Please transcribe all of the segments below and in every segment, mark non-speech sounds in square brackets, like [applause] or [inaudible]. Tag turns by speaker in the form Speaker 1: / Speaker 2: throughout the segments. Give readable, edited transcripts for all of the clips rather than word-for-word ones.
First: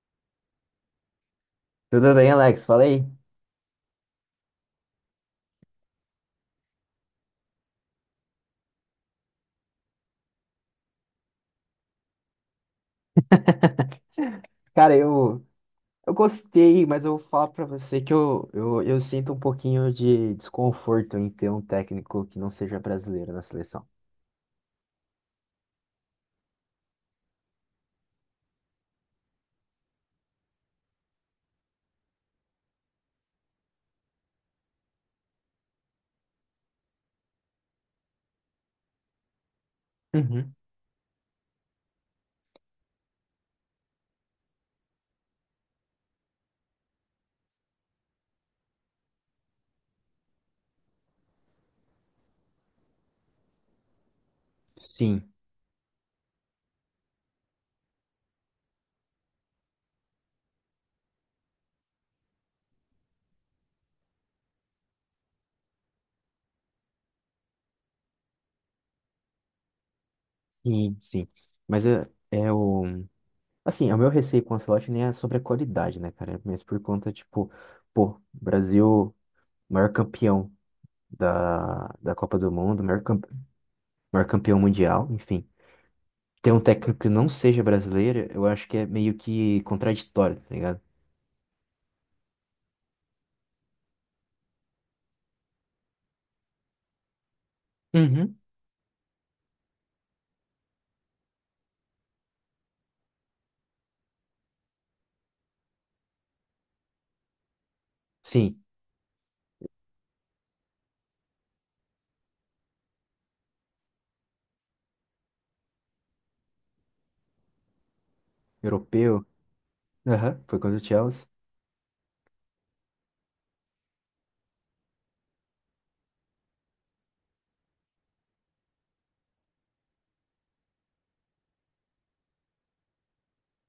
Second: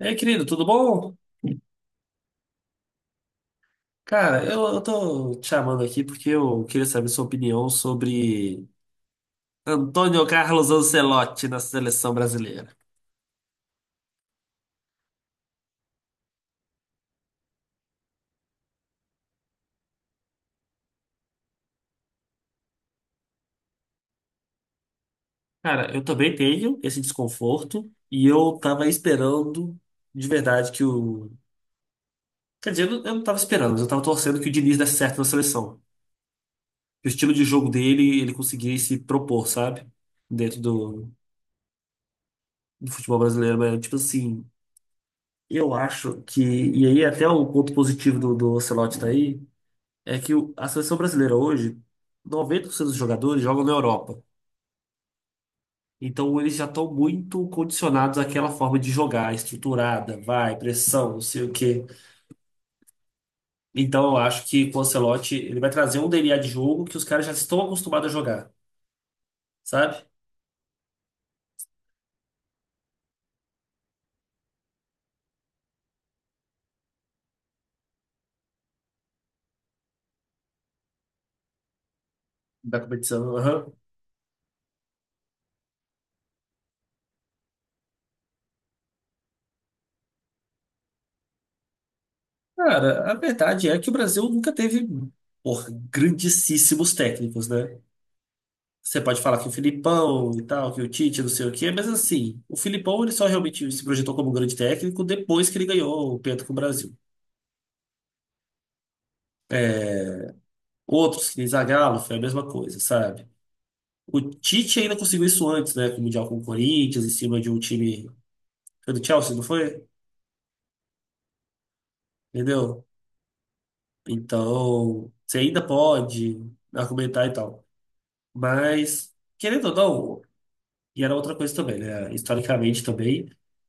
Speaker 1: E aí, querido, tudo bom?
Speaker 2: Tudo bem, Alex? Falei?
Speaker 1: Cara, eu tô te chamando aqui porque eu queria saber sua opinião sobre Antônio Carlos Ancelotti na seleção brasileira.
Speaker 2: Cara, eu gostei, mas eu vou falar pra você que eu sinto um pouquinho de desconforto em ter um técnico que não seja brasileiro na seleção.
Speaker 1: Cara, eu também tenho esse desconforto e eu tava esperando de verdade que o. Quer dizer, eu não tava esperando, mas eu tava torcendo que o Diniz desse certo na seleção. Que o estilo de jogo dele, ele conseguisse propor, sabe?
Speaker 2: Uhum.
Speaker 1: Dentro do futebol brasileiro, mas tipo assim. Eu acho que, e aí até o ponto positivo do Ancelotti tá aí, é que a seleção brasileira hoje, 90% dos jogadores jogam na Europa.
Speaker 2: Sim,
Speaker 1: Então eles já estão muito condicionados àquela forma de jogar, estruturada, vai, pressão, não sei o quê. Então eu acho que com o Ancelotti ele vai trazer um DNA de jogo que os caras já estão acostumados a jogar, sabe?
Speaker 2: sim, sim. Mas é, é o. Assim, é o meu receio com o Ancelotti nem é sobre a qualidade, né, cara? Mas por conta, tipo, pô, Brasil, maior campeão da Copa do
Speaker 1: Da
Speaker 2: Mundo,
Speaker 1: competição, aham.
Speaker 2: maior campeão mundial, enfim. Ter um técnico que não seja brasileiro, eu acho que é meio que contraditório, tá ligado?
Speaker 1: Cara, a verdade é que o Brasil nunca teve, porra, grandíssimos técnicos, né?
Speaker 2: Uhum.
Speaker 1: Você pode falar que o Filipão e tal, que o Tite, não sei o quê, mas assim, o Filipão ele só realmente se projetou como um grande técnico depois que ele ganhou o Penta com o Brasil.
Speaker 2: Sim,
Speaker 1: Outros, que nem Zagallo, foi a mesma coisa, sabe? O Tite ainda conseguiu isso antes, né? Com o Mundial com o Corinthians, em cima de um time. Foi do
Speaker 2: europeu.
Speaker 1: Chelsea, não foi?
Speaker 2: Aham, foi contra o Chelsea.
Speaker 1: Entendeu? Então, você ainda pode argumentar e tal. Mas, querendo ou não, e era outra coisa também, né? Historicamente também,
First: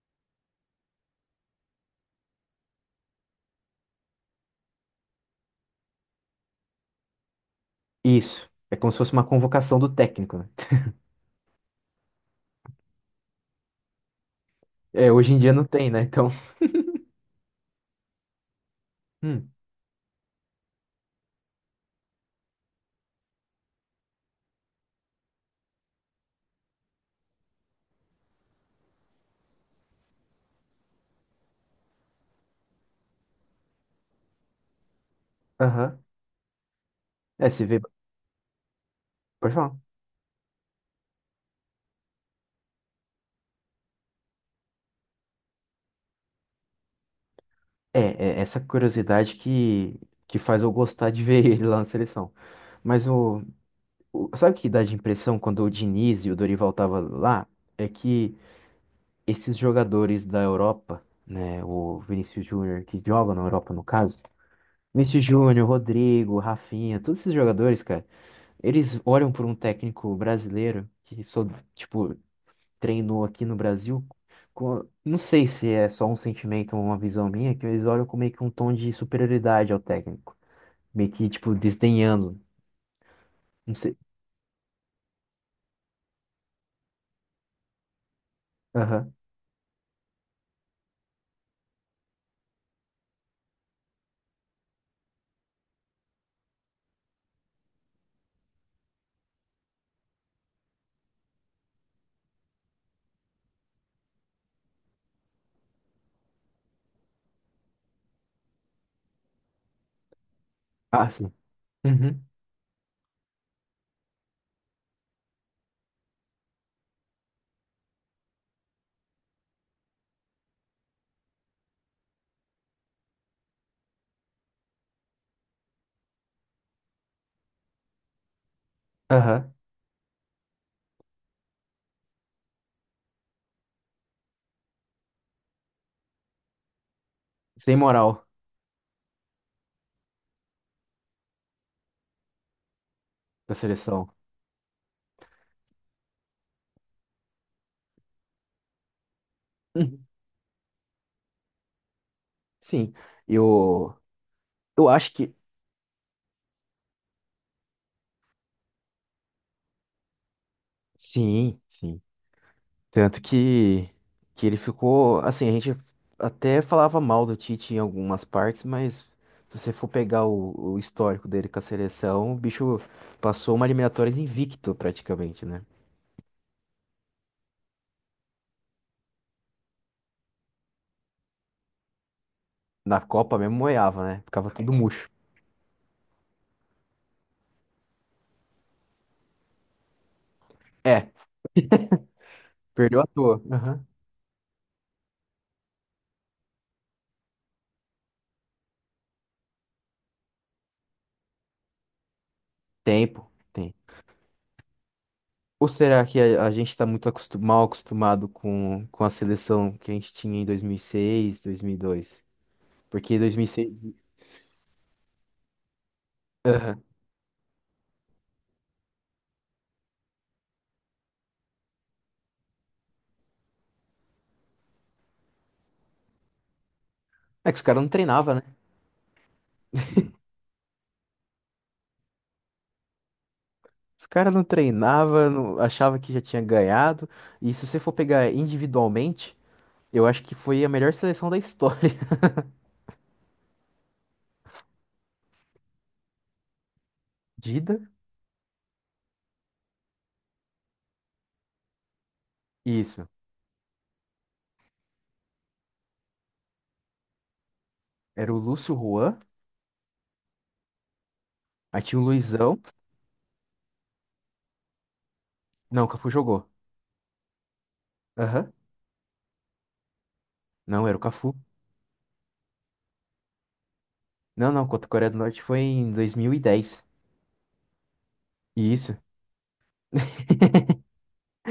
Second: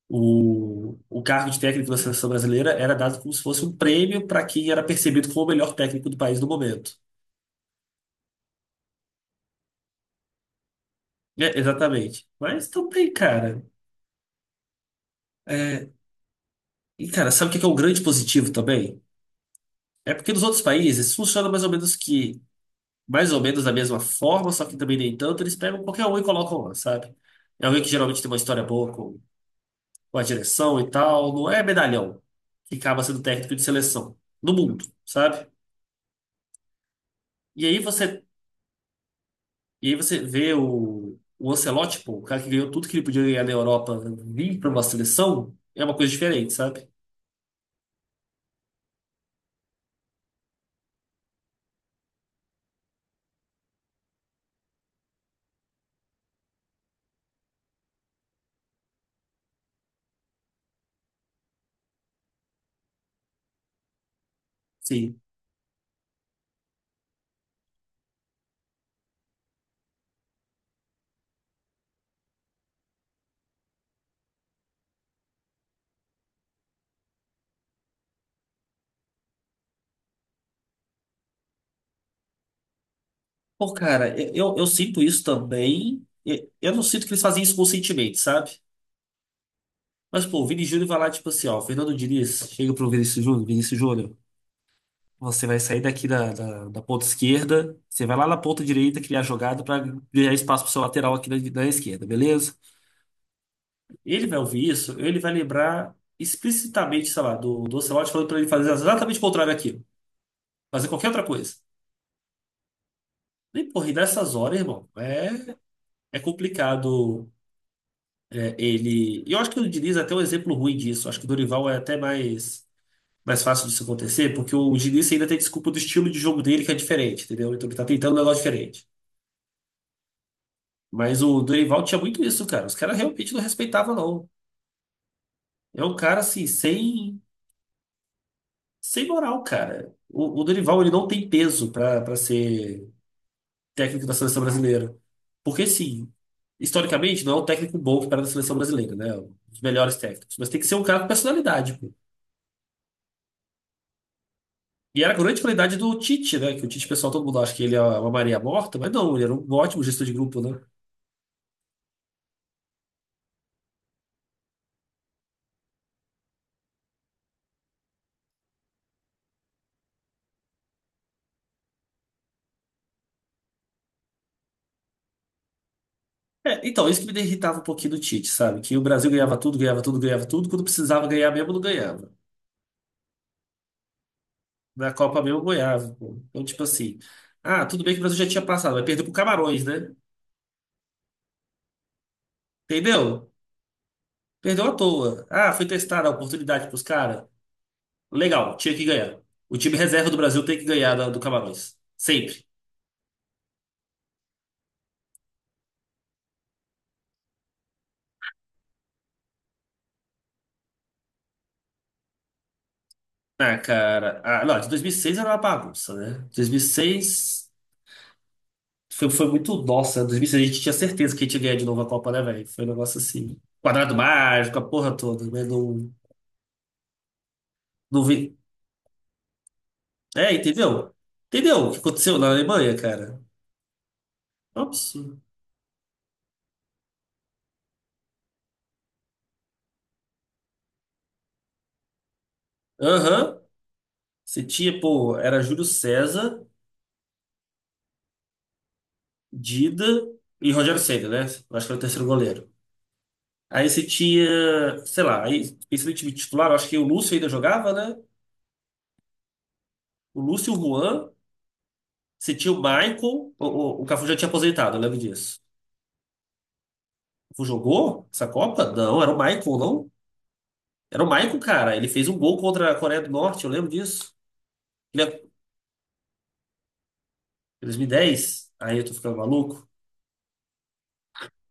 Speaker 1: o cargo de técnico da seleção brasileira era dado como se fosse um prêmio para quem era percebido como o melhor técnico do país no momento.
Speaker 2: Isso. É como se fosse uma convocação do técnico, né? [laughs]
Speaker 1: É, exatamente. Mas também, cara.
Speaker 2: É, hoje em dia não tem,
Speaker 1: É.
Speaker 2: né? Então.
Speaker 1: E, cara, sabe o que é um grande positivo também?
Speaker 2: Hum.
Speaker 1: É porque nos outros países funciona mais ou menos que, mais ou menos da mesma forma, só que também nem tanto, eles pegam qualquer um e colocam lá, sabe? É alguém que geralmente tem uma história boa com a direção e tal, não é medalhão que acaba sendo técnico de seleção. No mundo, sabe?
Speaker 2: Aham. É, se
Speaker 1: E
Speaker 2: vê.
Speaker 1: aí você,
Speaker 2: Pode falar.
Speaker 1: e aí você vê o Ancelotti, pô, o cara que ganhou tudo que ele podia ganhar na Europa, vir para uma seleção, é uma coisa diferente, sabe?
Speaker 2: É, é essa curiosidade que faz eu gostar de ver [laughs] ele lá na seleção. Mas o, Sabe o que dá de impressão quando o Diniz e o Dorival tava lá? É que esses jogadores da Europa, né? O Vinícius Júnior, que jogam na Europa no caso.
Speaker 1: Sim.
Speaker 2: Vinícius Júnior, Rodrigo, Rafinha, todos esses jogadores, cara. Eles olham por um técnico brasileiro que só, tipo, treinou aqui no Brasil. Não sei se é só um sentimento ou uma visão minha, que eles olham com meio que um tom de superioridade ao técnico. Meio que, tipo, desdenhando.
Speaker 1: Pô,
Speaker 2: Não sei.
Speaker 1: cara, eu sinto isso também. Eu não sinto que eles fazem isso conscientemente, sabe?
Speaker 2: Aham.
Speaker 1: Mas, pô, o Vini Júnior vai lá, tipo assim, ó, o Fernando Diniz, chega pro Vinícius Júnior, Vinícius Júnior, você vai sair daqui da ponta esquerda, você vai lá na ponta direita criar jogada para criar espaço pro seu lateral aqui na, na esquerda, beleza? Ele vai ouvir isso, ele vai lembrar explicitamente, sei lá, do Ancelotti falando pra ele fazer exatamente o contrário daquilo. Fazer qualquer
Speaker 2: Ah,
Speaker 1: outra
Speaker 2: sim.
Speaker 1: coisa.
Speaker 2: Uhum.
Speaker 1: E, porra, e nessas horas, irmão, é, é complicado é, ele... E eu acho que o Diniz é até um exemplo ruim disso. Acho que o Dorival é até mais, mais fácil disso acontecer, porque o Diniz ainda tem desculpa do estilo de jogo dele que é diferente, entendeu? Então ele tá tentando um negócio diferente.
Speaker 2: Aham.
Speaker 1: Mas o Dorival tinha muito isso, cara. Os caras realmente não respeitavam, não. É um cara, assim, sem...
Speaker 2: Sem moral
Speaker 1: Sem moral, cara. O Dorival, ele não tem peso pra para ser
Speaker 2: da
Speaker 1: técnico
Speaker 2: seleção.
Speaker 1: da seleção brasileira. Porque, sim, historicamente, não é um técnico bom que para da seleção brasileira, né? Um dos melhores
Speaker 2: Uhum.
Speaker 1: técnicos. Mas tem que ser um cara com personalidade, pô.
Speaker 2: Sim. Eu, eu
Speaker 1: E
Speaker 2: acho
Speaker 1: era a
Speaker 2: que.
Speaker 1: grande qualidade do Tite, né? Que o Tite, pessoal, todo mundo acha que ele é uma Maria morta, mas não, ele era um ótimo gestor de grupo, né?
Speaker 2: Sim, sim. Tanto que ele ficou, assim, a gente até falava mal do Tite em algumas partes, mas se você for pegar o histórico dele com a seleção, o bicho passou uma eliminatórias invicto praticamente, né?
Speaker 1: É, então, isso que me irritava um pouquinho do Tite, sabe? Que o Brasil ganhava tudo, ganhava tudo, ganhava tudo. Quando precisava ganhar mesmo, não ganhava.
Speaker 2: Na Copa mesmo moiava, né? Ficava tudo
Speaker 1: Na
Speaker 2: murcho.
Speaker 1: Copa mesmo, ganhava, pô. Então, tipo assim. Ah, tudo bem que o Brasil já tinha passado, mas perdeu pro Camarões, né?
Speaker 2: É, perdeu à
Speaker 1: Entendeu?
Speaker 2: toa. Aham.
Speaker 1: Perdeu à toa. Ah, foi testada a oportunidade pros caras. Legal, tinha que ganhar. O time reserva do Brasil tem que ganhar do Camarões. Sempre.
Speaker 2: Tempo, tem. Ou será que a gente tá muito mal acostumado com a seleção que a gente tinha em dois mil e seis, 2002. Porque em dois mil e
Speaker 1: Ah,
Speaker 2: seis
Speaker 1: cara. Ah, não, de 2006 era uma bagunça, né? 2006 foi, foi muito. Nossa, 2006 a gente tinha certeza que a gente ia ganhar de novo a Copa, né, velho? Foi um negócio assim. Quadrado mágico, a porra toda, né? Não,
Speaker 2: É que os caras não
Speaker 1: não
Speaker 2: treinavam,
Speaker 1: vi.
Speaker 2: né?
Speaker 1: É, entendeu? Entendeu o que aconteceu na Alemanha, cara?
Speaker 2: Os caras não
Speaker 1: Ops.
Speaker 2: treinava, não, achava que já tinha ganhado. E se você for pegar individualmente, eu acho que foi a melhor seleção da história. [laughs]
Speaker 1: Aham. Você tinha, pô, era Júlio César.
Speaker 2: Dida,
Speaker 1: Dida e Rogério Ceni, né? Eu acho que era o terceiro goleiro.
Speaker 2: isso.
Speaker 1: Aí você tinha, sei lá, aí pensando em time titular, eu acho que o Lúcio ainda jogava, né?
Speaker 2: Era o Lúcio, Juan,
Speaker 1: O Lúcio e o Juan,
Speaker 2: aí tinha o
Speaker 1: você tinha o
Speaker 2: Luizão.
Speaker 1: Michael, o Cafu já tinha aposentado, eu lembro disso.
Speaker 2: Não, o Cafu jogou.
Speaker 1: O Cafu jogou essa
Speaker 2: Aham.
Speaker 1: Copa? Não, era o Michael, não?
Speaker 2: Não, era o
Speaker 1: Era o
Speaker 2: Cafu.
Speaker 1: Michael, cara. Ele fez um gol contra a Coreia do Norte, eu lembro disso.
Speaker 2: Não, não, contra a
Speaker 1: Ele
Speaker 2: Coreia do
Speaker 1: é-
Speaker 2: Norte foi em 2010.
Speaker 1: 2010? Aí eu tô
Speaker 2: Isso.
Speaker 1: ficando maluco.
Speaker 2: [laughs]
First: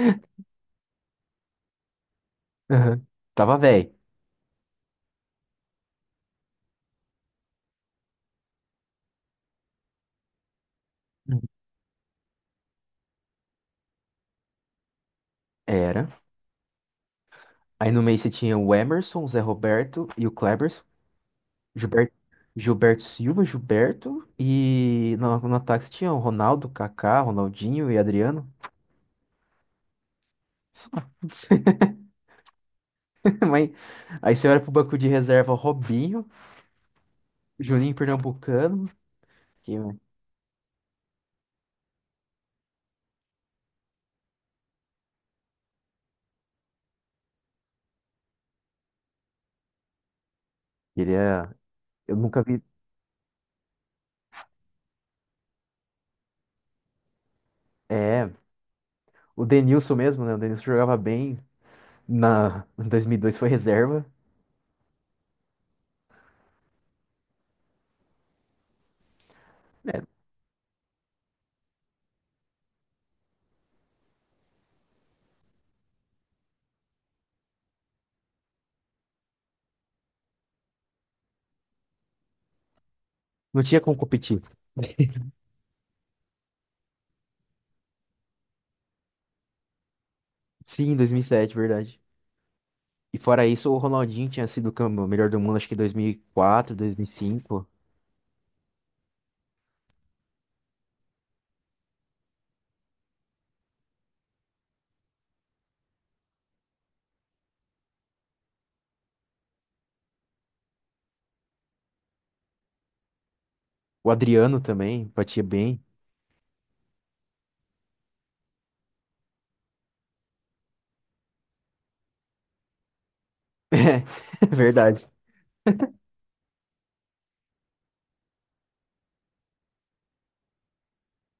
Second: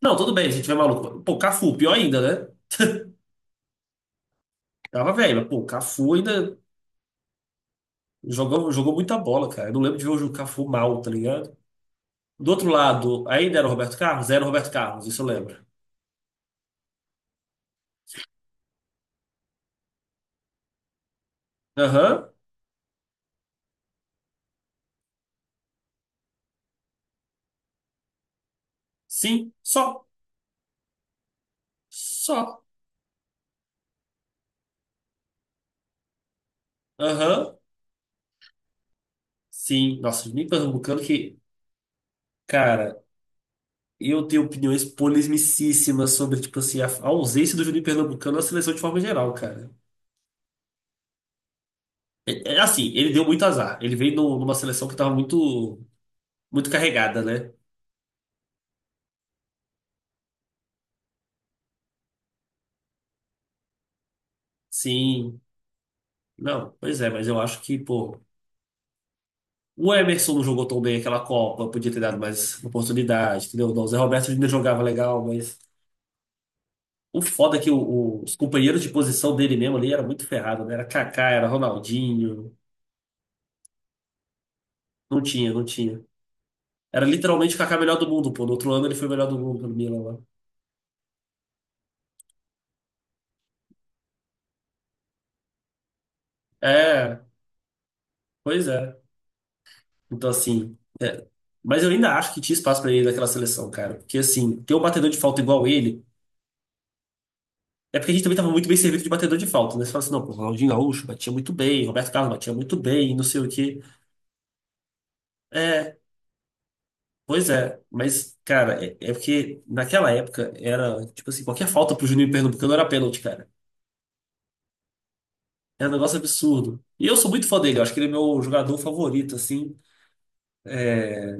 Speaker 1: Não, tudo bem, se a gente tiver maluco. Pô, Cafu, pior ainda, né?
Speaker 2: Aham.
Speaker 1: [laughs]
Speaker 2: Tava velho.
Speaker 1: Tava velho, mas pô, Cafu ainda. Jogou, jogou muita bola, cara. Eu não lembro de ver o Juca Fu mal, tá ligado? Do outro lado, ainda era o Roberto Carlos? Era o Roberto Carlos, isso eu lembro.
Speaker 2: Era. Aí no meio você tinha o Emerson, o Zé Roberto e o Kleber. Gilberto,
Speaker 1: Aham,
Speaker 2: Gilberto Silva, Gilberto. E no ataque tinha o Ronaldo, Kaká, Ronaldinho e Adriano.
Speaker 1: sim, só,
Speaker 2: Só.
Speaker 1: só.
Speaker 2: [laughs] Mas, aí você olha pro banco de reserva, Robinho,
Speaker 1: Aham,
Speaker 2: Juninho Pernambucano. Que, né,
Speaker 1: sim. Nossa, nem pernambucano que, cara, eu tenho opiniões polemicíssimas sobre, tipo assim, a ausência do Juninho Pernambucano na seleção de forma geral, cara.
Speaker 2: queria. Eu nunca
Speaker 1: É, é
Speaker 2: vi.
Speaker 1: assim, ele deu muito azar. Ele veio numa seleção que tava muito, muito carregada, né?
Speaker 2: É, o Denilson mesmo, né? O Denilson jogava bem. Em 2002 foi reserva.
Speaker 1: Sim. Não, pois é, mas eu acho que, pô. O
Speaker 2: É,
Speaker 1: Emerson não jogou tão bem aquela Copa, podia ter dado mais oportunidade, entendeu? O Zé Roberto ainda jogava legal, mas o foda é que os companheiros de posição dele mesmo ali era muito ferrado, né? Era Kaká, era Ronaldinho,
Speaker 2: não tinha como competir.
Speaker 1: não tinha. Era literalmente o Kaká melhor do mundo, pô. No outro ano ele foi o melhor do mundo pelo Milan lá.
Speaker 2: Sim, em 2007, verdade. E fora isso, o Ronaldinho tinha sido o o melhor do mundo, acho que em 2004,
Speaker 1: É,
Speaker 2: 2005.
Speaker 1: pois é. Então assim, é. Mas eu ainda acho que tinha espaço pra ele naquela seleção, cara. Porque assim, ter um batedor de falta igual ele é porque a gente também estava muito bem servido de batedor de falta, né? Você fala assim, não, pô, Ronaldinho Gaúcho batia muito bem, Roberto Carlos batia muito bem, não sei o quê.
Speaker 2: O Adriano também batia bem.
Speaker 1: É, pois é. Mas, cara, é, é porque naquela época era, tipo assim, qualquer falta pro Juninho Pernambucano era pênalti, cara.
Speaker 2: [laughs] É, verdade.
Speaker 1: Era um negócio absurdo. E eu sou muito fã dele, eu acho que ele é meu jogador favorito, assim. É,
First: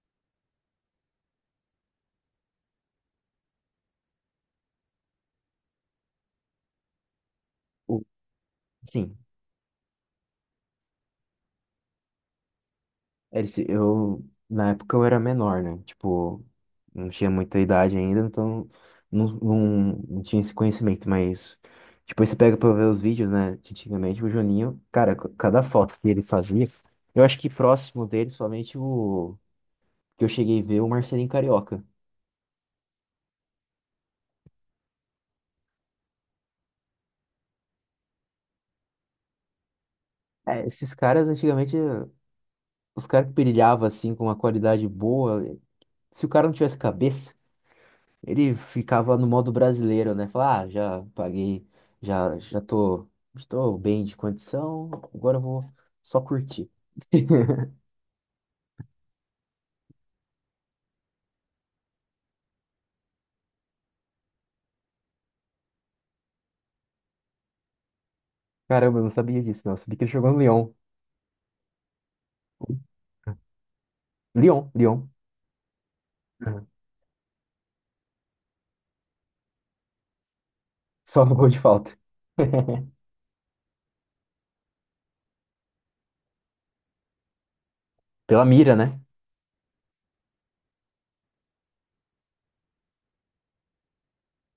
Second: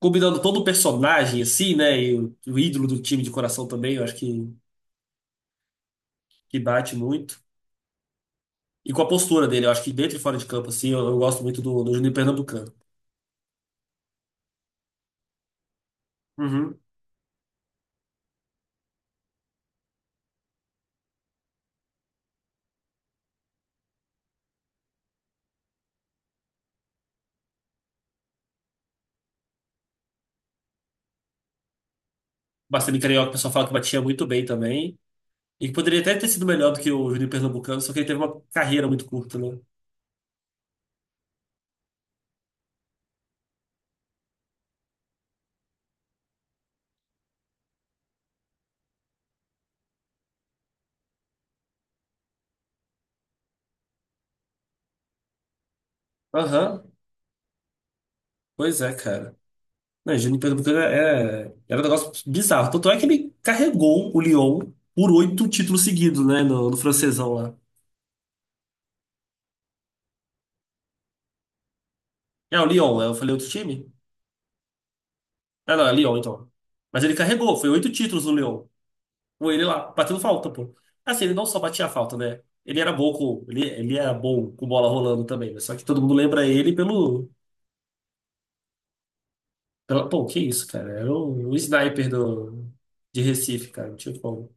Speaker 1: combinando todo o personagem, assim, né? E o ídolo do time de coração também, eu acho que bate muito.
Speaker 2: O-
Speaker 1: E com a
Speaker 2: Sim,
Speaker 1: postura dele, eu acho que dentro e fora de campo, assim, eu gosto muito do Juninho Pernambucano.
Speaker 2: ele se eu na época eu era menor, né? Tipo,
Speaker 1: Uhum.
Speaker 2: não tinha muita idade ainda, então não, não, não tinha esse conhecimento, mas depois você pega pra ver os vídeos, né? De antigamente, o Juninho, cara, cada foto que ele fazia, eu acho que próximo dele, somente o que eu cheguei a ver, o Marcelinho Carioca.
Speaker 1: Bastante Carioca, o pessoal fala que batia muito bem também. E que poderia até ter sido melhor do que o Juninho Pernambucano, só que ele teve uma carreira muito curta, né?
Speaker 2: É, esses caras antigamente, os caras que brilhavam assim com uma qualidade boa, se o cara não tivesse cabeça. Ele ficava no modo brasileiro, né? Falar, ah, já paguei, já tô, estou bem de condição, agora eu vou só curtir.
Speaker 1: Aham,
Speaker 2: [laughs]
Speaker 1: pois é, cara. Não, o Juninho Pernambucano é, é, era um negócio bizarro. Tanto é que ele carregou o Lyon por 8 títulos seguidos, né? No francesão lá.
Speaker 2: Caramba, eu não sabia disso, não. Eu sabia que ele jogou no Lyon.
Speaker 1: É, o Lyon, é, eu falei outro time?
Speaker 2: Lyon, Lyon.
Speaker 1: Ah, não, é Lyon, então.
Speaker 2: Uhum.
Speaker 1: Mas ele carregou, foi 8 títulos no Lyon. Com ele lá, batendo falta, pô.
Speaker 2: [laughs] Só
Speaker 1: Assim,
Speaker 2: no
Speaker 1: ele não
Speaker 2: gol de
Speaker 1: só batia
Speaker 2: falta.
Speaker 1: falta, né? Ele era
Speaker 2: [laughs]
Speaker 1: bom com, ele era bom com bola rolando também, né? Só que todo mundo lembra ele pelo
Speaker 2: Pela mira, né?
Speaker 1: Pô, que isso, cara. Era o sniper do, de Recife, cara. Não tinha como.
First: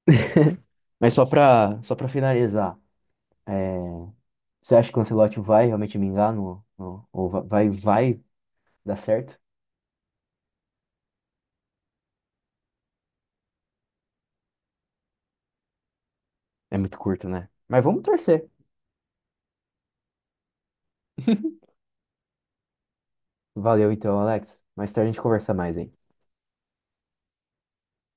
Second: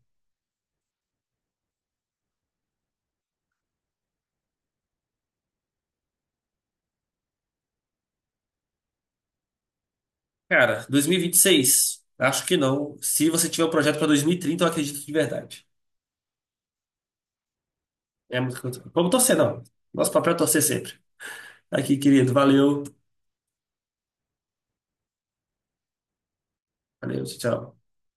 Speaker 2: Mas só pra finalizar, é, você acha que o Ancelotti vai realmente me no, no, ou vai dar certo?
Speaker 1: Cara, 2026? Acho que não. Se você tiver um projeto pra 2030, eu acredito de verdade.
Speaker 2: É muito curto, né? Mas vamos
Speaker 1: É
Speaker 2: torcer.
Speaker 1: muito. Vamos torcer, não. Nosso papel é torcer sempre.
Speaker 2: [laughs]
Speaker 1: Aqui, querido. Valeu.
Speaker 2: Valeu então, Alex. Mais tarde a gente conversa mais, hein?
Speaker 1: Valeu, tchau.